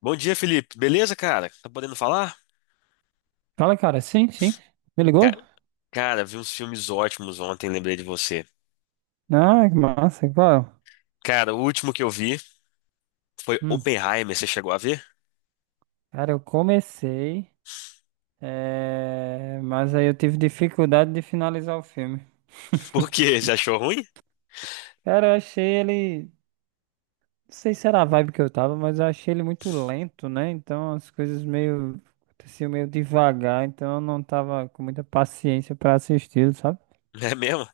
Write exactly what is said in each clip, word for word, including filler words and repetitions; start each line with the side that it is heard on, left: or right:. left: Bom dia, Felipe. Beleza, cara? Tá podendo falar?
right: Fala, cara. Sim, sim. Me
left: Ca-
right: ligou?
left: Cara, vi uns filmes ótimos ontem, lembrei de você.
right: Ah, que massa. Qual?
left: Cara, o último que eu vi foi
right: Hum.
left: Oppenheimer, você chegou a ver?
right: Cara, eu comecei, eh, mas aí eu tive dificuldade de finalizar o filme.
left: Por quê? Você achou ruim?
right: Cara, eu achei ele. Não sei se era a vibe que eu tava, mas eu achei ele muito lento, né? Então as coisas meio aconteciam meio devagar, então eu não tava com muita paciência pra assistir, sabe?
left: É mesmo?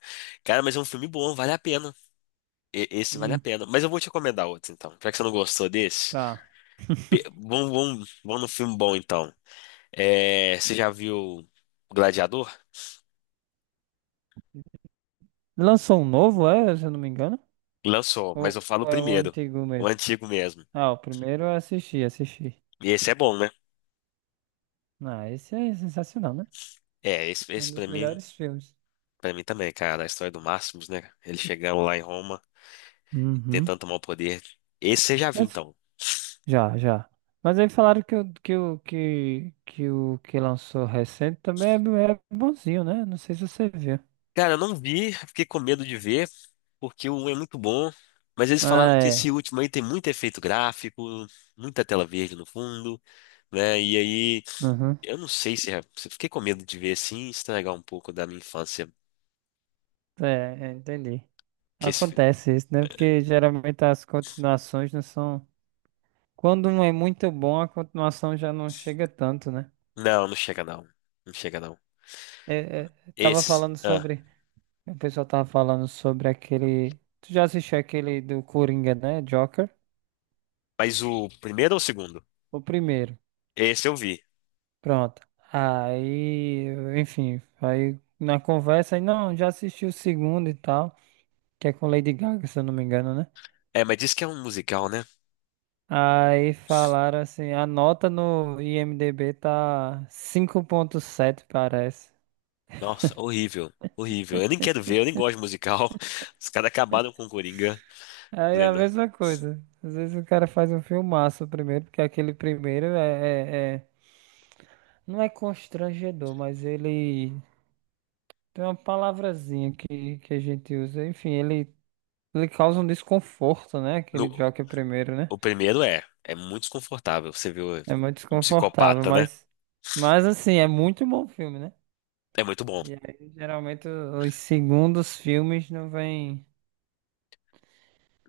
left: Cara, mas é um filme bom, vale a pena. E- Esse vale a
right: Hum,
left: pena. Mas eu vou te recomendar outro, então. Já que você não gostou desse,
right: tá.
left: pe- vamos, vamos, vamos no filme bom, então. É, você já viu Gladiador?
right: Lançou um novo, é? Se eu não me engano?
left: Lançou, mas
right: Ou
left: eu falo o
right: ou é o
left: primeiro.
right: antigo
left: O
right: mesmo?
left: antigo mesmo.
right: Ah, o primeiro eu assisti, assisti.
left: E esse é bom, né?
right: Ah, esse é sensacional, né?
left: É, esse,
right: Um
left: esse
right: dos
left: pra mim.
right: melhores filmes.
left: Pra mim também, cara, a história do Máximos, né? Ele chegando lá em Roma,
right: Uhum.
left: tentando tomar o poder. Esse você já viu,
right: Mas
left: então.
right: já, já. Mas aí falaram que o que o que, que o que lançou recente também é, bo- é bonzinho, né? Não sei se você viu.
left: Cara, eu não vi, fiquei com medo de ver, porque o um é muito bom. Mas eles falaram
right: Ah,
left: que esse
right: é.
left: último aí tem muito efeito gráfico, muita tela verde no fundo, né? E aí,
right: Uhum.
left: eu não sei se é. se- Fiquei com medo de ver assim, estragar um pouco da minha infância.
right: É, é, entendi.
left: Que esse... filme-
right: Acontece isso, né? Porque geralmente as continuações não são. Quando um é muito bom, a continuação já não chega tanto, né?
left: Não, não chega não. Não chega não.
right: É, é, tava
left: Esses.
right: falando
left: Ah,
right: sobre. O pessoal tava falando sobre aquele. Tu já assistiu aquele do Coringa, né? Joker?
left: mas o primeiro ou o segundo?
right: O primeiro.
left: Esse eu vi.
right: Pronto. Aí, enfim, aí na conversa, aí, não, já assisti o segundo e tal, que é com Lady Gaga, se eu não me engano, né?
left: É, mas diz que é um musical, né?
right: Aí falaram assim, a nota no I M D B tá cinco ponto sete, parece.
left: Nossa, horrível. Horrível. Eu nem quero ver, eu nem gosto de musical. Os caras acabaram com o Coringa,
right: Aí é a
left: plena.
right: mesma coisa. Às vezes o cara faz um filmaço primeiro, porque aquele primeiro é, é- é- não é constrangedor, mas ele tem uma palavrazinha que, que a gente usa. Enfim, ele Ele causa um desconforto, né? Aquele
left: No-
right: Joker primeiro, né?
left: o primeiro é, é muito desconfortável. Você viu
right: É muito
left: um
right: desconfortável,
left: psicopata, né?
right: mas, mas assim, é muito bom filme, né?
left: É muito bom.
right: E aí, geralmente, o- os segundos filmes não vêm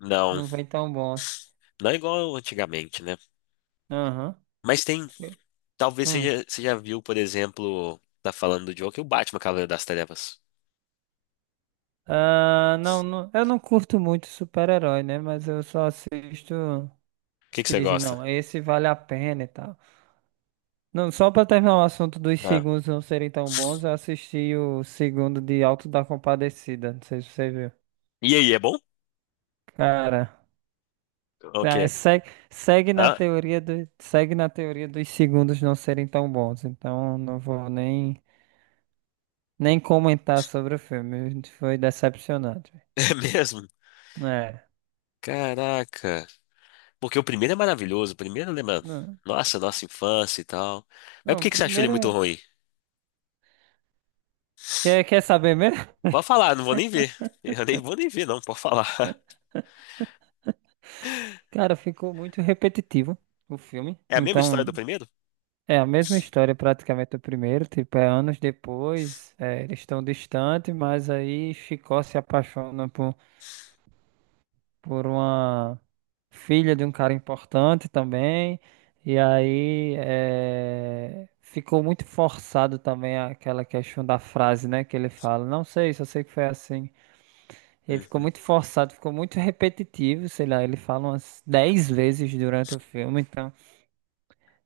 left: Não,
right: não vêm tão bons.
left: não é igual antigamente, né?
right: Aham.
left: Mas tem,
right: Eu-
left: talvez você
right: Hum.
left: já, você já viu, por exemplo, tá falando do Joker, o Batman Cavaleiro das Trevas.
right: Ah, não, não- eu não curto muito super-herói, né? Mas eu só assisto
left: O que
right: os
left: que
right: que
left: você
right: dizem,
left: gosta?
right: não, esse vale a pena e tal. Não, só pra terminar o assunto dos
left: Ah.
right: segundos não serem tão bons, eu assisti o segundo de Alto da Compadecida. Não sei se você viu.
left: E aí, é bom?
right: Cara.
left: Ok.
right: Tá, segue, segue na
left: Ah,
right: teoria do, segue na teoria dos segundos não serem tão bons. Então não vou nem, nem comentar sobre o filme. Foi decepcionante.
left: é mesmo?
right: É.
left: Caraca. Porque o primeiro é maravilhoso, o primeiro lembra,
right: Não,
left: nossa, nossa infância e tal. Mas por
right: não, o
left: que que você achou ele
right: primeiro.
left: muito
right: é-
left: ruim?
right: Quer, quer saber mesmo?
left: Pode falar, não vou nem ver. Eu nem vou nem ver, não, pode falar.
right: Cara, ficou muito repetitivo o filme.
left: É a mesma história do
right: Então,
left: primeiro?
right: é a mesma história praticamente do primeiro. Tipo, é anos depois. É, eles estão distantes, mas aí Chicó se apaixona por. por uma filha de um cara importante também. E aí eh, ficou muito forçado também aquela questão da frase, né, que ele fala. Não sei, só sei que foi assim. E aí ficou
left: Uhum.
right: muito forçado, ficou muito repetitivo, sei lá, ele fala umas dez vezes durante o filme, então,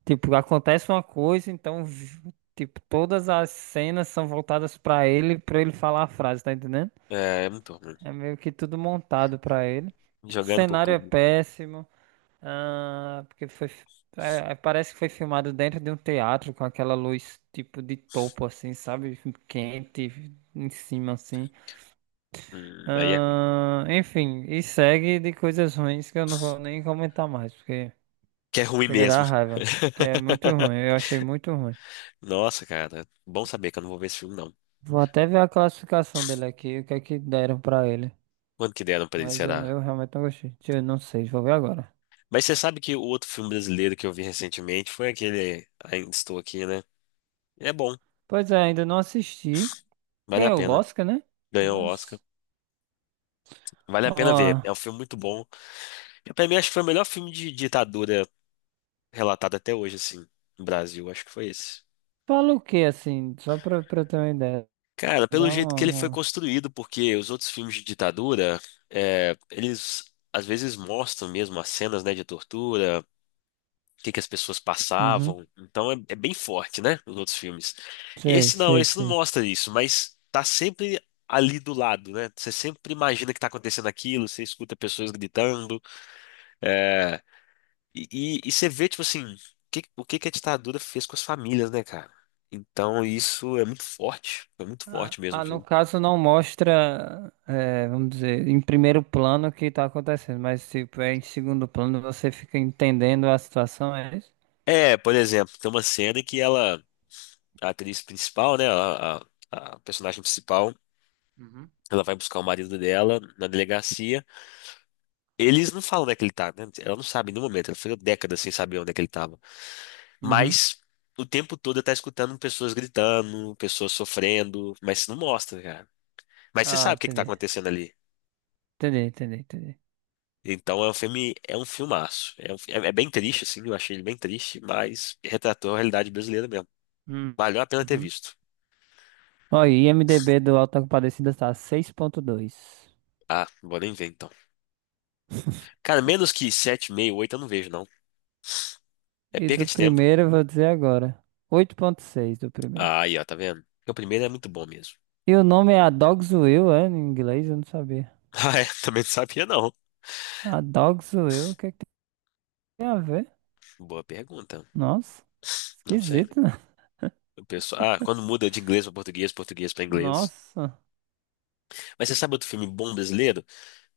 right: tipo, acontece uma coisa, então, vi- tipo, todas as cenas são voltadas pra ele, pra ele falar a frase, tá entendendo?
left: É, é muito ruim.
right: É meio que tudo montado pra ele.
left: Jogando pro
right: Cenário é
left: público.
right: péssimo. Ah, porque foi. é, é, parece que foi filmado dentro de um teatro com aquela luz tipo de topo, assim, sabe? Quente em cima, assim.
left: Hum, aí é ruim.
right: Ah, enfim, e segue de coisas ruins que eu não vou nem comentar mais, porque
left: Que é ruim
right: chega a dar
left: mesmo.
right: raiva. Que é muito ruim, eu achei muito ruim.
left: Nossa, cara. Bom saber que eu não vou ver esse filme, não.
right: Vou até ver a classificação dele aqui, o que é que deram pra ele.
left: Quanto que deram pra ele,
right: Mas eu,
left: será?
right: eu realmente não gostei. Deixa. Eu não sei, vou ver agora.
left: Mas você sabe que o outro filme brasileiro que eu vi recentemente foi aquele Ainda Estou Aqui, né? É bom,
right: Pois é, ainda não assisti.
left: vale a
right: Ganhou o
left: pena.
right: Oscar, né?
left: Ganhou o Oscar.
right: Mas.
left: Vale a
right: Ó.
left: pena ver. É um filme muito bom. Eu, Pra mim, acho que foi o melhor filme de ditadura relatado até hoje, assim, no Brasil. Acho que foi esse.
right: Fala o que assim? Só pra, pra ter uma ideia.
left: Cara, pelo
right: Dá
left: jeito
right: uma.
left: que ele foi
right: uma-
left: construído, porque os outros filmes de ditadura, é, eles às vezes mostram mesmo as cenas, né, de tortura, o que que as pessoas
right: Uhum.
left: passavam. Então é, é bem forte, né, os outros filmes.
right: Sei,
left: Esse não,
right: sei,
left: esse não
right: sei.
left: mostra isso, mas tá sempre ali do lado, né? Você sempre imagina que tá acontecendo aquilo, você escuta pessoas gritando. é, E, e, e você vê, tipo assim, que- o que que a ditadura fez com as famílias, né, cara? Então isso é muito forte, é muito
right: Ah,
left: forte mesmo
right: ah,
left: o
right: no
left: filme.
right: caso não mostra, eh, vamos dizer, em primeiro plano o que tá acontecendo, mas tipo, é em segundo plano você fica entendendo a situação, é isso?
left: É, por exemplo, tem uma cena em que ela, a atriz principal, né, a, a- a personagem principal,
right: Uhum.
left: ela vai buscar o marido dela na delegacia. Eles não falam onde é que ele tá, né? Ela não sabe em nenhum momento, ela ficou décadas sem saber onde é que ele tava.
right: Uhum.
left: Mas o tempo todo ela tá escutando pessoas gritando, pessoas sofrendo, mas não mostra, cara. Mas você
right: Ah,
left: sabe o que que tá
right: entendi.
left: acontecendo ali.
right: Entendi, entendi, entendi.
left: Então é um filme, é um filmaço. É, um fi- é, é bem triste, assim, eu achei ele bem triste, mas retratou a realidade brasileira mesmo.
right: Hum.
left: Valeu a pena ter
right: Uhum.
left: visto.
right: Ó, e I M D B do Auto da Compadecida tá seis ponto dois.
left: Ah, não vou nem ver então. Cara, menos que sete vírgula cinco, oito eu não vejo, não. É
right: E
left: perca
right: do
left: de tempo.
right: primeiro, eu vou dizer agora, oito ponto seis do primeiro.
left: Ah, aí, ó, tá vendo? Porque o primeiro é muito bom mesmo.
right: E o nome é A Dog's Will, é? Em inglês, eu não sabia.
left: Ah, é, também não sabia, não.
right: A Dog's Will, o que que tem a ver?
left: Boa pergunta.
right: Nossa,
left: Não sei.
right: esquisito, né?
left: O pessoal, ah, quando muda de inglês pra português, português pra inglês.
right: Nossa.
left: Mas você sabe outro filme bom brasileiro?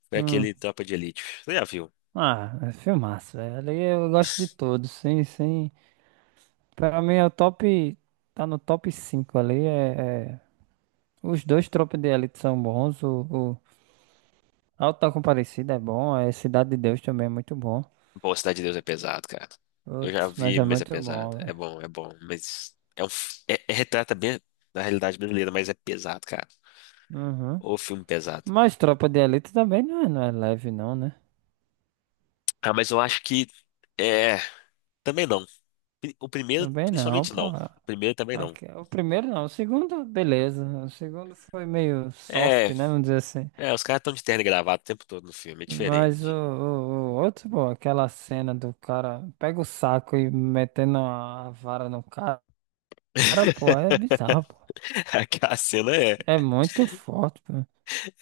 left: Foi
right: Hum.
left: aquele Tropa de Elite. Você já viu?
right: Ah, é filmaço, velho. Ali eu gosto de todos, sim, sim. Pra mim é o top. Tá no top cinco ali. É, é- Os dois Tropa de Elite são bons. O, o Auto da Compadecida é bom. É Cidade de Deus também é muito bom.
left: Pô, Cidade de Deus é pesado, cara. Eu já
right: Putz, mas
left: vi,
right: é
left: mas é
right: muito
left: pesado.
right: bom,
left: É
right: velho.
left: bom, é bom, mas é um f- é, é retrata bem da realidade brasileira, mas é pesado, cara.
right: Uhum.
left: O filme pesado.
right: Mas Tropa de Elite também não é, não é leve, não, né?
left: Ah, mas eu acho que é, também não. O primeiro,
right: Também não,
left: principalmente
right: pô.
left: não. O primeiro também não.
right: Aqui, o primeiro não, o segundo, beleza. O segundo foi meio
left: É,
right: soft, né? Vamos dizer assim.
left: é, os caras estão de terno e gravata o tempo todo no filme, é
right: Mas o,
left: diferente.
right: o- o outro, pô, aquela cena do cara pega o saco e metendo a vara no cara, pô, é bizarro, pô.
left: Aquela cena é,
right: É muito forte, pô.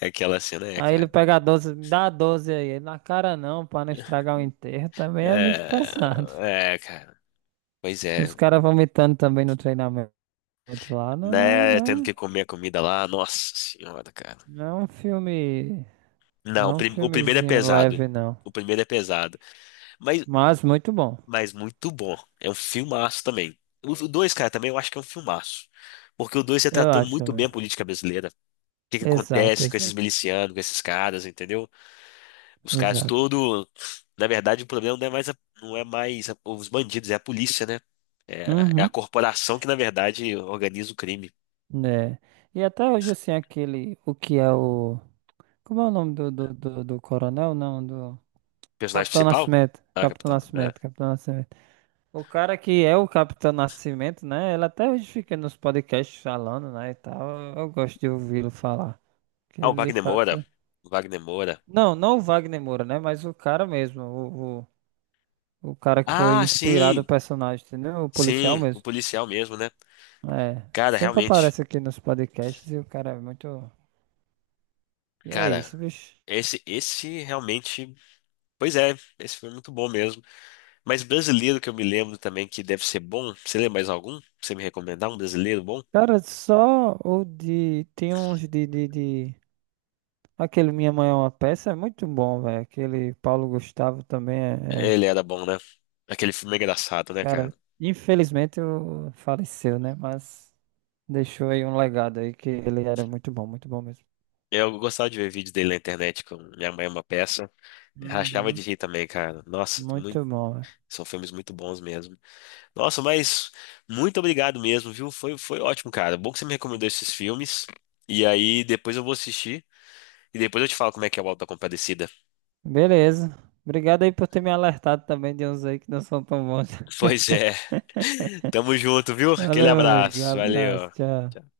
left: aquela cena é,
right: Aí ele
left: cara.
right: pega a doze, me dá a doze aí. Ele, Na cara não, pra não estragar o enterro, também é muito
left: É,
right: pesado.
left: é, cara. Pois
right: Os
left: é.
right: caras vomitando também no treinamento lá, não, não é,
left: Né? Tendo
right: não
left: que
right: é,
left: comer a comida lá. Nossa senhora, cara.
right: não é um filme, não
left: Não, o
right: é um
left: prim- o primeiro é
right: filmezinho
left: pesado.
right: leve, não.
left: O primeiro é pesado. Mas,
right: Mas muito bom,
left: mas muito bom. É um filmaço também. O o dois, cara, também eu acho que é um filmaço. Porque o dois
right: eu
left: retratou
right: acho,
left: muito bem a
right: velho.
left: política brasileira. O que que
right: Exato,
left: acontece com esses
right: exato,
left: milicianos, com esses caras, entendeu? Os caras
right: exato.
left: todo. Na verdade, o problema não é mais, a- não é mais a- os bandidos, é a polícia, né? É, é a
right: Uhum,
left: corporação que, na verdade, organiza o crime. O
right: né? E até hoje, assim, aquele, o que é o... Como é o nome do, do, do, do coronel? Não, do...
left: personagem
right: Capitão
left: principal?
right: Nascimento.
left: Ah,
right: Capitão
left: capitão. É,
right: Nascimento, Capitão Nascimento. O cara que é o Capitão Nascimento, né? Ele até hoje fica nos podcasts falando, né, e tal. Eu, eu gosto de ouvi-lo falar. Que
left: ah, o
right: ele, de
left: Wagner Moura.
right: fato...
left: O Wagner Moura.
right: Não, não o Wagner Moura, né? Mas o cara mesmo, o, o, o cara que foi
left: Ah,
right: inspirado o
left: sim,
right: personagem, entendeu? O policial
left: sim, o
right: mesmo.
left: policial mesmo, né?
right: É,
left: Cara,
right: sempre
left: realmente,
right: aparece aqui nos podcasts e o cara é muito. E é
left: cara,
right: isso, bicho.
left: esse, esse realmente, pois é, esse foi muito bom mesmo. Mas brasileiro que eu me lembro também que deve ser bom, você lembra mais algum? Pra você me recomendar um brasileiro bom?
right: Cara, só o de. Tem uns de, de, de- Aquele Minha Mãe é uma Peça é muito bom, velho. Aquele Paulo Gustavo também é. é-
left: Ele era bom, né? Aquele filme é engraçado, né, cara?
right: Cara, infelizmente o- faleceu, né? Mas deixou aí um legado aí que ele era muito bom, muito bom mesmo.
left: Eu gostava de ver vídeos dele na internet com Minha Mãe é uma Peça. Rachava de
right: Uhum,
left: rir também, cara. Nossa, muito-
right: muito bom, velho.
left: são filmes muito bons mesmo. Nossa, mas muito obrigado mesmo, viu? Foi, foi ótimo, cara. Bom que você me recomendou esses filmes. E aí depois eu vou assistir e depois eu te falo como é que é o Auto da Compadecida.
right: Beleza. Obrigado aí por ter me alertado também de uns aí que não são tão bons.
left: Pois é. Tamo junto, viu? Aquele
right: Valeu, meu amigo. Um
left: abraço.
right: abraço,
left: Valeu.
right: tchau.
left: Tchau.